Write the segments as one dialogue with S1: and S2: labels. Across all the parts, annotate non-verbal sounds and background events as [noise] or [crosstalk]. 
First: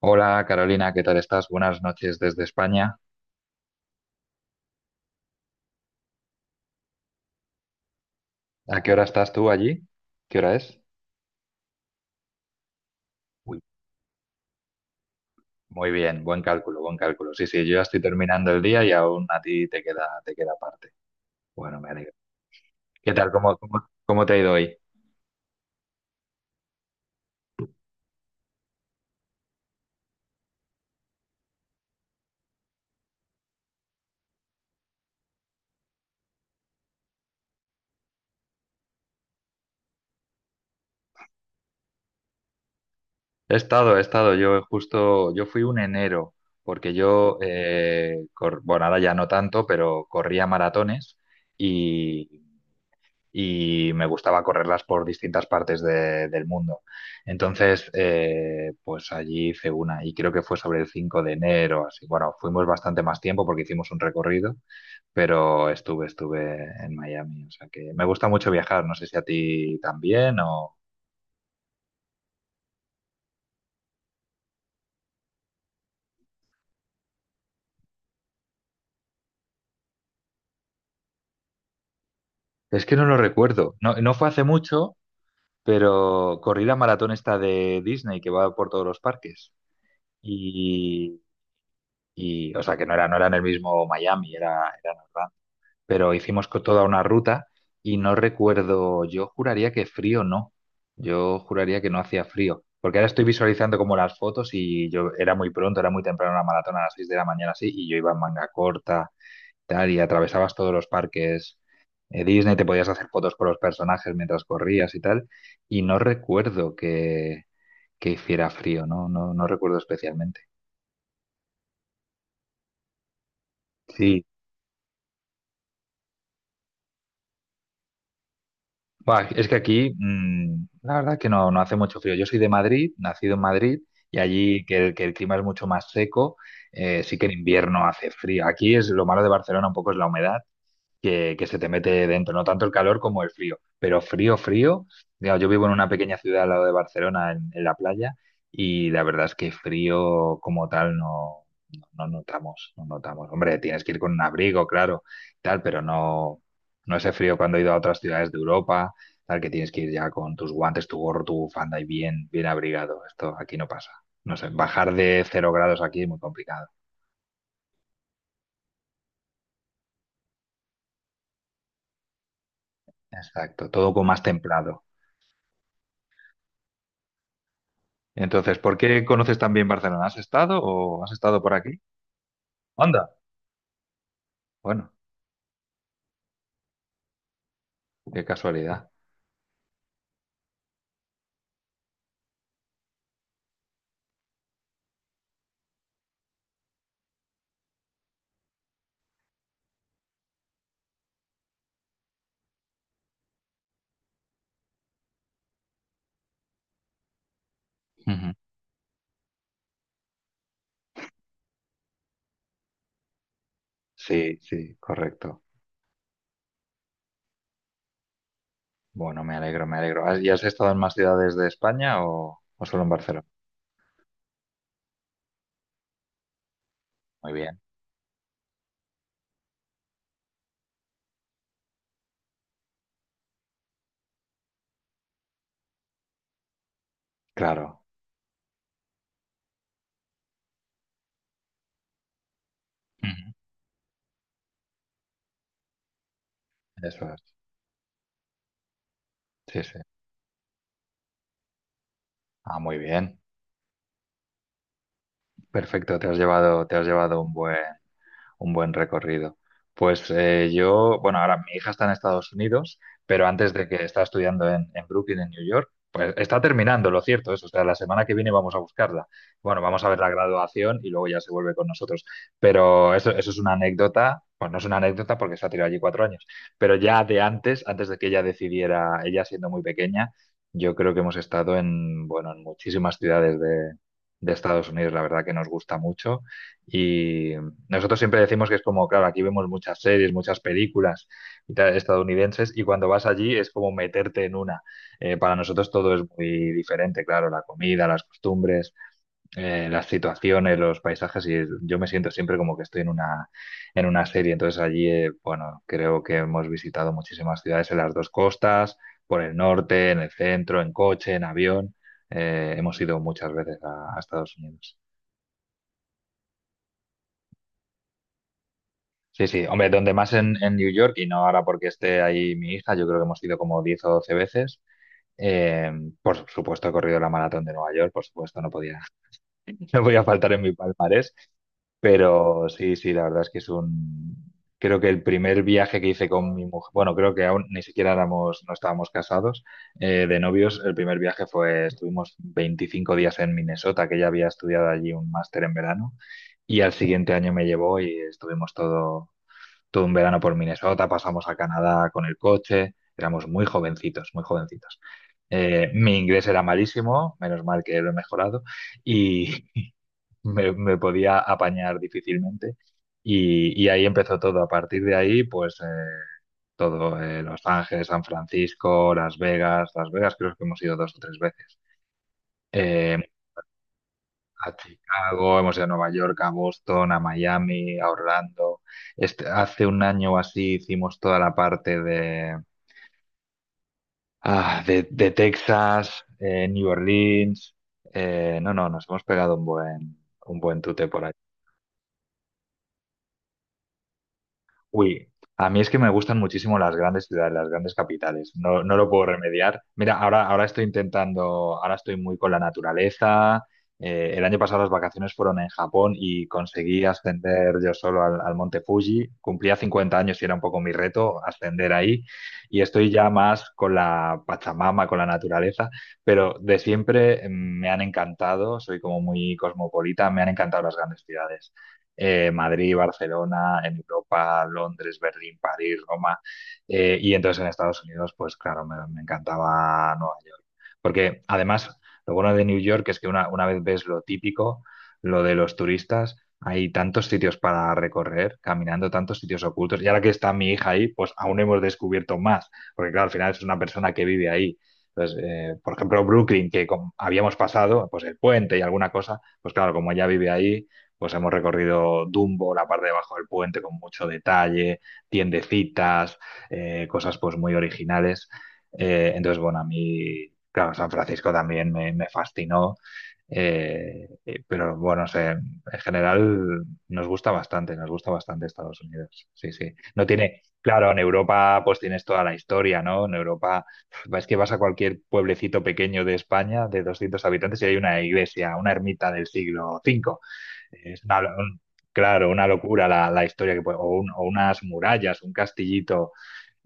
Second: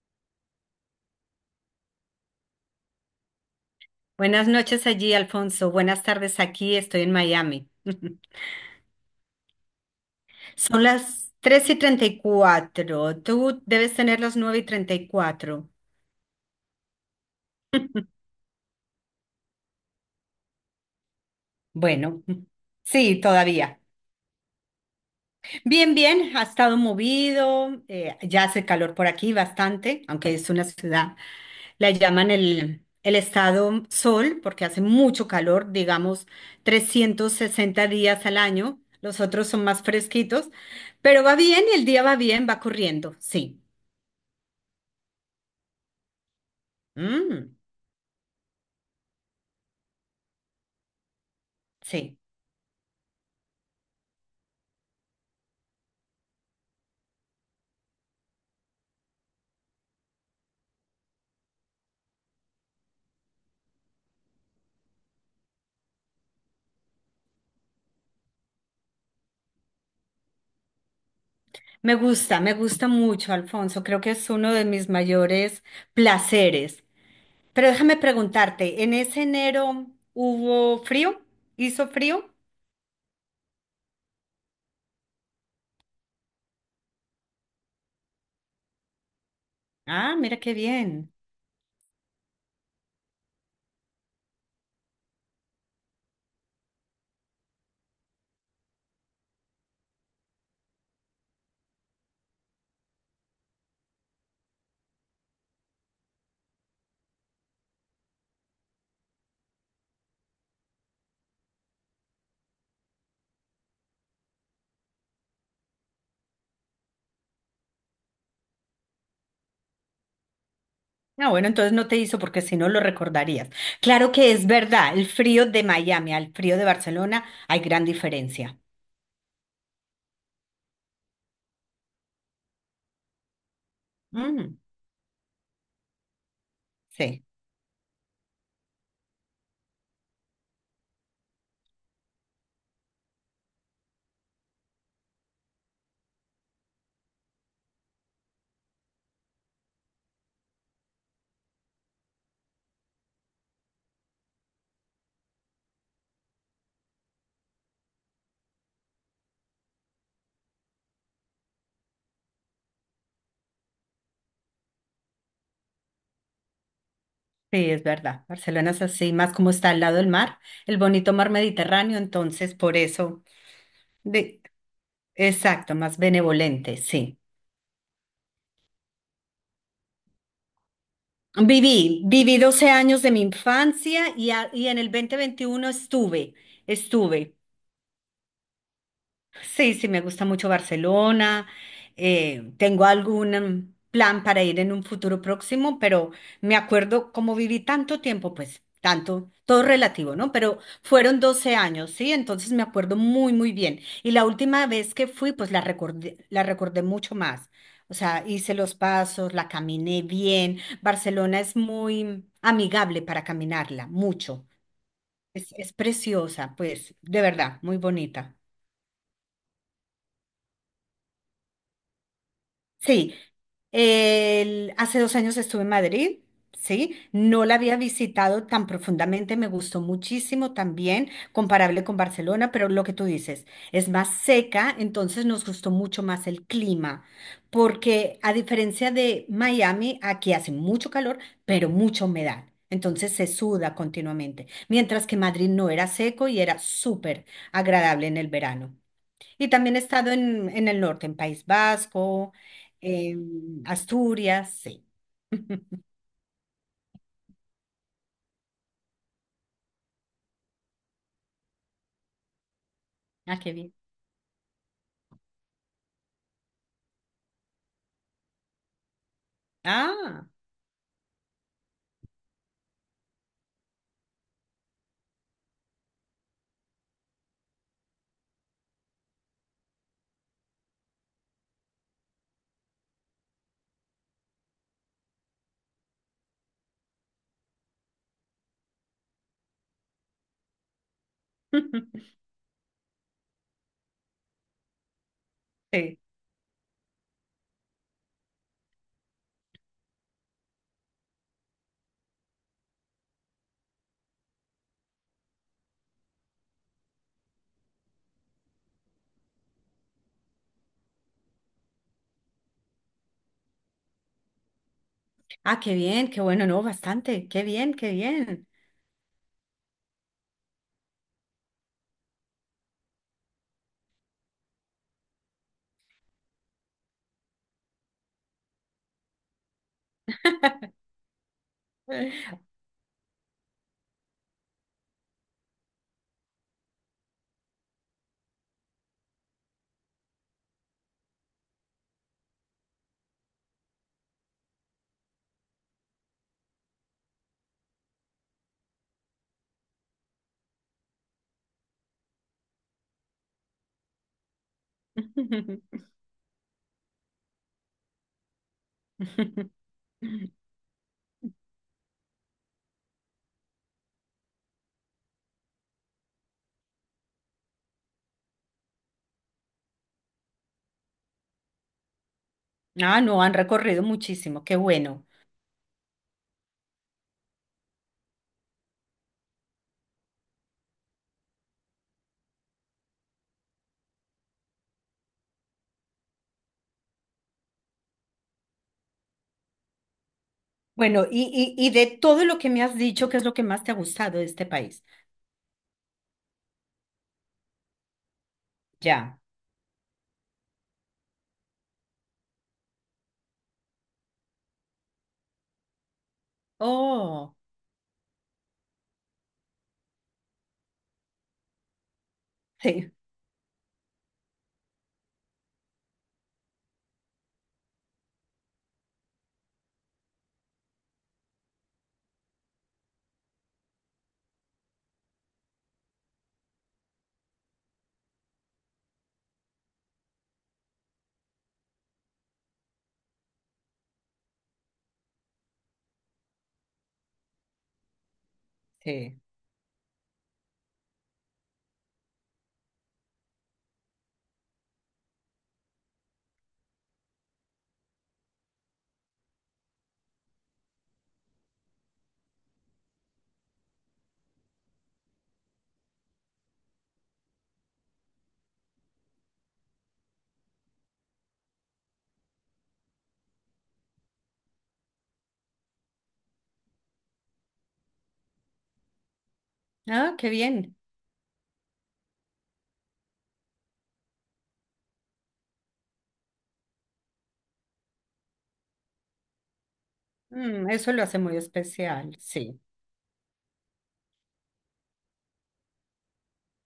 S1: Hola Carolina, ¿qué tal estás? Buenas noches desde España.
S2: Buenas noches allí, Alfonso. Buenas tardes aquí, estoy en Miami. [laughs]
S1: ¿A qué hora estás tú allí? ¿Qué hora es?
S2: Son las 3:34.
S1: Uy,
S2: Tú debes tener las 9:34.
S1: muy bien, buen cálculo, buen cálculo. Sí, sí, yo ya estoy terminando el día y aún a ti te queda parte. Bueno, me alegro.
S2: Bueno, [laughs]
S1: ¿Qué
S2: sí,
S1: tal? ¿Cómo,
S2: todavía.
S1: cómo, cómo te ha ido hoy?
S2: Bien, bien, ha estado movido, ya hace calor por aquí bastante, aunque es una ciudad, la llaman el estado sol porque hace mucho calor, digamos 360 días al año, los otros son más fresquitos, pero va bien y el día va bien, va corriendo,
S1: He
S2: sí.
S1: estado, he estado. Yo fui un enero, porque
S2: Mm,
S1: bueno, ahora ya no tanto, pero corría maratones
S2: sí,
S1: y. y me gustaba correrlas por distintas partes del mundo. Entonces, pues allí hice una y creo que fue sobre el 5 de enero, así. Bueno, fuimos bastante más tiempo porque hicimos un recorrido, pero estuve en Miami. O sea que me gusta mucho viajar, no sé si a ti también o.
S2: me gusta mucho, Alfonso, creo que es uno de mis mayores placeres. Pero déjame preguntarte, ¿en ese enero hubo frío? ¿Hizo frío?
S1: Es que no lo recuerdo. No, no fue hace mucho, pero corrí la maratón esta de Disney que va por todos los parques.
S2: Ah, mira qué bien.
S1: Y, o sea, que no era en el mismo Miami, era en Orlando, pero hicimos toda una ruta y no recuerdo, yo juraría que frío no, yo juraría que no hacía frío, porque ahora estoy visualizando como las fotos y yo era muy pronto, era muy temprano la maratón a las 6 de la mañana así y yo iba en manga corta, tal, y atravesabas todos los parques, Disney, te podías hacer fotos con los personajes mientras corrías y tal, y no recuerdo que hiciera frío, no, no, no recuerdo especialmente.
S2: Ah, bueno, entonces no te hizo porque si no lo recordarías. Claro
S1: Sí,
S2: que es verdad, el frío de Miami al frío de Barcelona hay gran diferencia.
S1: buah, es que aquí, la verdad que no, no hace mucho frío. Yo soy de Madrid, nacido en Madrid, y
S2: Mm,
S1: allí que el clima es mucho más seco, sí
S2: sí,
S1: que en invierno hace frío. Aquí es lo malo de Barcelona, un poco es la humedad, que se te mete dentro, no tanto el calor como el frío, pero frío, frío, digamos, yo vivo en una pequeña ciudad al lado de Barcelona, en la playa, y la verdad es que frío como tal no, no, no notamos, no notamos. Hombre, tienes que ir con un abrigo, claro, tal, pero no, no ese frío cuando he ido a otras ciudades de Europa, tal, que tienes que ir ya con tus guantes, tu gorro, tu bufanda y bien, bien abrigado. Esto aquí no pasa. No sé, bajar de 0 grados aquí es muy complicado.
S2: sí, es verdad. Barcelona es así, más como está al lado del mar, el bonito mar Mediterráneo, entonces por eso,
S1: Exacto, todo con más
S2: de,
S1: templado.
S2: exacto, más benevolente, sí.
S1: Entonces, ¿por qué conoces tan bien Barcelona? ¿Has estado o has estado por aquí?
S2: Viví, viví 12 años
S1: Anda.
S2: de mi infancia y, y en el
S1: Bueno,
S2: 2021 estuve, estuve.
S1: qué casualidad.
S2: Sí, sí, me gusta mucho Barcelona. Tengo algún plan para ir en un futuro próximo, pero me acuerdo como viví tanto tiempo, pues tanto, todo relativo, ¿no? Pero fueron 12 años, ¿sí? Entonces me acuerdo muy, muy bien. Y la última vez que fui, pues la recordé mucho más. O sea,
S1: Ujú.
S2: hice los pasos, la caminé bien. Barcelona es muy amigable para caminarla,
S1: Sí,
S2: mucho.
S1: sí, correcto.
S2: Es preciosa, pues, de verdad, muy bonita.
S1: Bueno, me alegro, me alegro. ¿Y has estado en más ciudades de España o solo en
S2: Sí,
S1: Barcelona?
S2: hace 2 años estuve en Madrid, ¿sí?
S1: Muy
S2: No la
S1: bien.
S2: había visitado tan profundamente, me gustó muchísimo también, comparable con Barcelona, pero lo que tú dices, es más seca, entonces nos gustó mucho más el clima,
S1: Claro,
S2: porque a diferencia de Miami, aquí hace mucho calor, pero mucha humedad. Entonces se
S1: Ujú.
S2: suda continuamente, mientras que Madrid no era seco y era
S1: Eso es.
S2: súper agradable en el verano. Y
S1: Sí,
S2: también
S1: sí.
S2: he estado en, el norte, en País Vasco,
S1: Ah, muy bien.
S2: en Asturias, sí. [laughs]
S1: Perfecto, te has llevado un buen recorrido. Pues bueno, ahora mi hija está en Estados Unidos, pero
S2: Ah,
S1: antes
S2: qué
S1: de
S2: bien.
S1: que está estudiando en Brooklyn, en New York, pues está terminando, lo cierto es, o sea, la semana que viene vamos a buscarla. Bueno, vamos a ver la
S2: Ah,
S1: graduación y luego ya se vuelve con nosotros. Pero eso es una anécdota, pues no es una anécdota porque se ha tirado allí 4 años, pero ya antes de que ella decidiera, ella siendo muy pequeña, yo creo que hemos estado bueno, en muchísimas ciudades de Estados Unidos, la verdad que nos gusta mucho. Nosotros siempre decimos que es como, claro, aquí vemos muchas series, muchas películas y tal,
S2: [laughs]
S1: estadounidenses, y cuando vas allí es como meterte en una. Para nosotros todo
S2: sí.
S1: es muy diferente, claro, la comida, las costumbres, las situaciones, los paisajes, y yo me siento siempre como que estoy en una, serie. Entonces allí, bueno, creo que hemos visitado muchísimas ciudades en las dos costas, por el norte, en el centro, en coche, en avión. Hemos ido muchas veces a Estados Unidos.
S2: Ah, qué bien, qué bueno, no, bastante, qué bien, qué bien.
S1: Sí, sí, hombre, donde más en New York, y no ahora porque esté ahí mi hija, yo creo que hemos ido como 10 o 12 veces. Eh, por supuesto, he corrido la maratón de Nueva York, por supuesto, no podía, [laughs] no podía faltar en mi palmarés. Pero sí, sí, la verdad es que es un. Creo que el primer viaje que hice con mi mujer, bueno, creo que aún ni siquiera éramos, no estábamos casados, de novios, el primer viaje fue, estuvimos 25 días en Minnesota, que ella había estudiado allí un máster en verano, y al siguiente año me llevó y estuvimos todo un verano por Minnesota, pasamos a Canadá con el coche, éramos muy jovencitos, muy jovencitos.
S2: [laughs]
S1: Mi inglés era malísimo, menos mal que lo he mejorado, y [laughs] me podía apañar difícilmente. Y, ahí empezó todo. A partir de ahí, pues todo, Los Ángeles, San Francisco, Las Vegas. Las Vegas creo que hemos ido 2 o 3 veces. Eh,
S2: Ah, no, han recorrido muchísimo,
S1: a
S2: qué bueno.
S1: Chicago, hemos ido a Nueva York, a Boston, a Miami, a Orlando. Este, hace un año o así hicimos toda la parte de Texas, New Orleans. No, no, nos hemos pegado un buen tute por.
S2: Bueno, y de todo lo que me has dicho, ¿qué es lo que más te ha gustado de este país?
S1: Uy, a mí es que me gustan muchísimo las grandes ciudades, las grandes capitales. No, no lo puedo
S2: Ya.
S1: remediar. Mira, ahora, estoy intentando, ahora estoy muy con la naturaleza. El año pasado las vacaciones fueron en Japón y conseguí
S2: Oh,
S1: ascender yo solo al Monte Fuji. Cumplía 50 años y era un poco mi reto ascender ahí. Y estoy
S2: sí,
S1: ya más con la Pachamama, con la naturaleza, pero de siempre me han encantado, soy como muy cosmopolita, me han encantado las grandes ciudades, Madrid, Barcelona, en Europa, Londres, Berlín, París, Roma. Y entonces en Estados Unidos, pues claro, me encantaba Nueva York. Porque además, lo bueno de New York es que una vez ves lo típico, lo de los turistas, hay tantos sitios para recorrer, caminando, tantos
S2: sí.
S1: sitios ocultos. Y ahora que está mi hija ahí, pues aún hemos descubierto más. Porque claro, al final es una persona que vive ahí. Entonces, por ejemplo, Brooklyn, que habíamos pasado, pues el puente y alguna cosa, pues claro, como ella vive ahí, pues hemos recorrido Dumbo, la parte de abajo del puente con mucho detalle, tiendecitas, cosas pues muy originales. Entonces, bueno, a mí, claro, San Francisco también me fascinó, pero bueno, no sé, en general nos gusta bastante Estados Unidos. Sí, sí. No
S2: Ah, qué
S1: tiene,
S2: bien.
S1: claro, en Europa pues tienes toda la historia, ¿no? En Europa es que vas a cualquier pueblecito pequeño de España de 200 habitantes y hay una iglesia, una ermita del siglo V.
S2: Mm, eso lo
S1: Es
S2: hace muy especial,
S1: claro, una
S2: sí.
S1: locura la historia que puede, o, o unas murallas, un castillito,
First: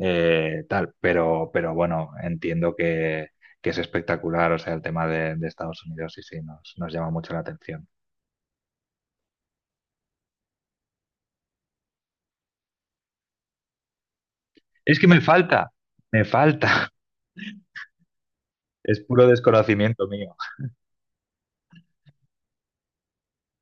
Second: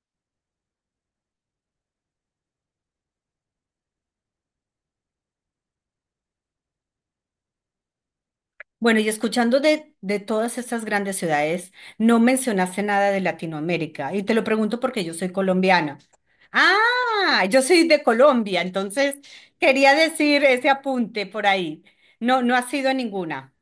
S1: tal, pero bueno, entiendo que es espectacular, o sea, el tema de Estados Unidos, sí, sí, nos llama mucho la atención.
S2: Bueno, y escuchando de todas estas grandes ciudades, no mencionaste nada de Latinoamérica. Y te lo pregunto
S1: Es
S2: porque
S1: que
S2: yo soy colombiana.
S1: me falta,
S2: Ah, yo soy de Colombia,
S1: [laughs] es
S2: entonces
S1: puro
S2: quería
S1: desconocimiento mío.
S2: decir ese apunte por ahí. No, no ha sido ninguna.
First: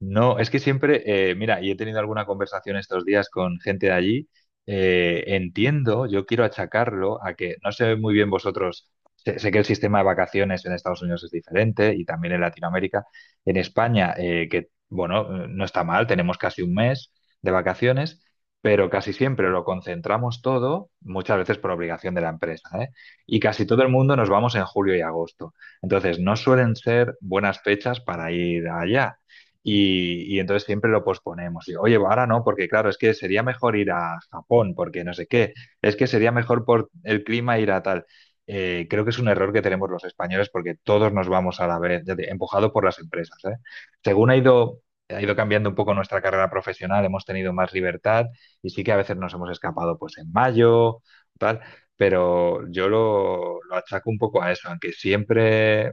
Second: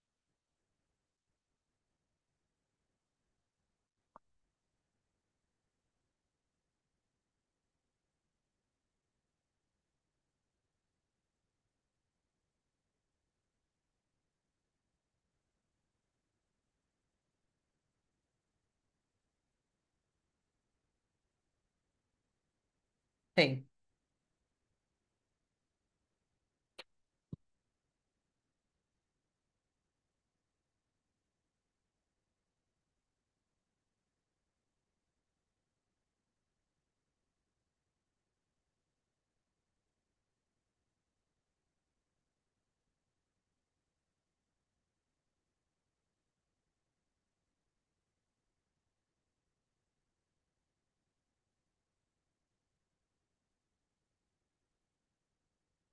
S1: No, es que siempre, mira, y he tenido alguna conversación estos días con gente de allí, entiendo, yo quiero achacarlo a que, no sé muy bien vosotros, sé que el sistema de vacaciones en Estados Unidos es diferente y también en Latinoamérica, en España, que, bueno, no está mal, tenemos casi un mes de vacaciones, pero casi siempre lo concentramos todo, muchas veces por obligación de la empresa, ¿eh? Y casi
S2: Sí.
S1: todo el mundo nos vamos en julio y agosto. Entonces, no suelen ser buenas fechas para ir allá. Y entonces siempre lo posponemos. Y, oye, ahora no, porque claro, es que sería mejor ir a Japón, porque no sé qué. Es que sería mejor por el clima ir a tal. Creo que es un error que tenemos los españoles porque todos nos vamos a la vez, empujado por las empresas, ¿eh? Según ha ido cambiando un poco nuestra carrera profesional, hemos tenido más libertad y sí que a veces nos hemos escapado pues en mayo, tal, pero yo lo achaco un poco a eso, aunque siempre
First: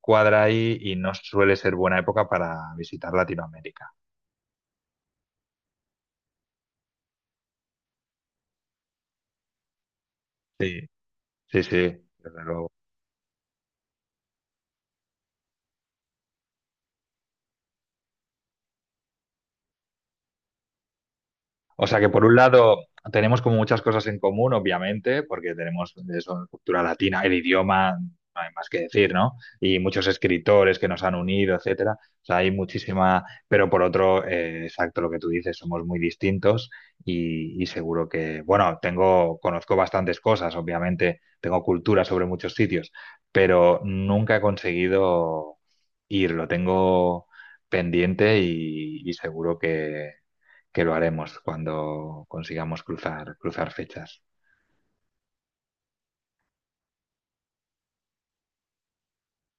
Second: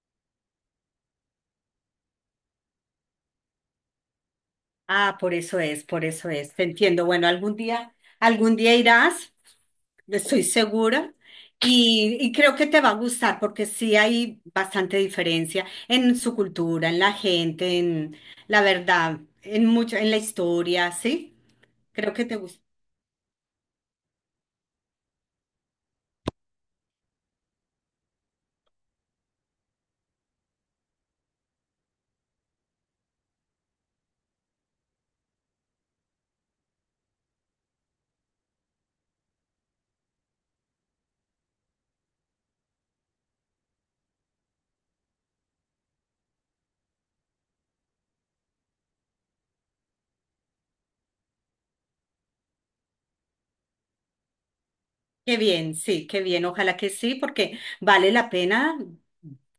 S1: cuadra ahí y no suele ser buena época para visitar Latinoamérica.
S2: Ah, por eso es, por eso es. Te entiendo. Bueno, algún día irás, estoy
S1: Sí,
S2: segura,
S1: sí, sí,
S2: y
S1: desde
S2: creo que
S1: luego.
S2: te va a gustar porque sí hay bastante diferencia en su cultura, en la gente, en la verdad, en mucho, en la historia, ¿sí?
S1: O sea que
S2: Creo
S1: por
S2: que te
S1: un
S2: gusta.
S1: lado tenemos como muchas cosas en común, obviamente, porque tenemos eso, cultura latina, el idioma, no hay más que decir, ¿no? Y muchos escritores que nos han unido, etcétera. O sea, hay muchísima, pero por otro, exacto lo que tú dices, somos muy distintos, y seguro que, bueno, tengo, conozco bastantes cosas, obviamente, tengo cultura sobre muchos sitios, pero nunca he conseguido ir, lo tengo pendiente y seguro que lo haremos cuando consigamos cruzar fechas.
S2: Qué bien, sí, qué bien. Ojalá que sí, porque vale la pena.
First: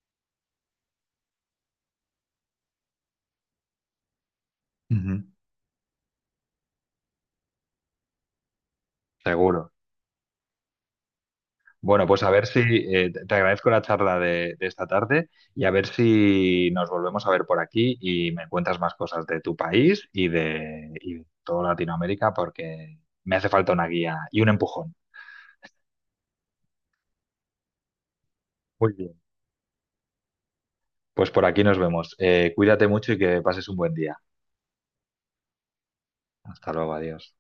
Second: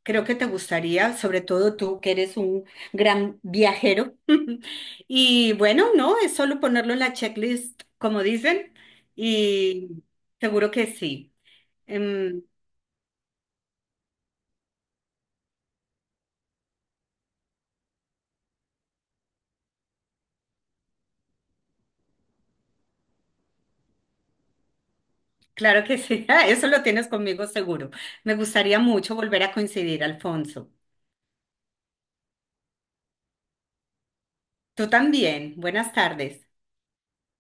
S2: Creo que te gustaría, sobre todo tú que eres un gran viajero. [laughs]
S1: Ujú.
S2: Y bueno, no, es solo ponerlo en la checklist, como dicen,
S1: Seguro.
S2: y seguro que sí.
S1: Bueno, pues a
S2: Em,
S1: ver si te agradezco la charla de esta tarde y a ver si nos volvemos a ver por aquí y me cuentas más cosas de tu país y de toda Latinoamérica porque me hace falta una guía y un empujón.
S2: claro que sí, [laughs] ah, eso lo tienes conmigo seguro. Me gustaría
S1: Muy
S2: mucho
S1: bien.
S2: volver a coincidir, Alfonso.
S1: Pues por aquí nos vemos. Cuídate mucho y que pases un buen día.
S2: Tú también. Buenas tardes.
S1: Hasta luego, adiós.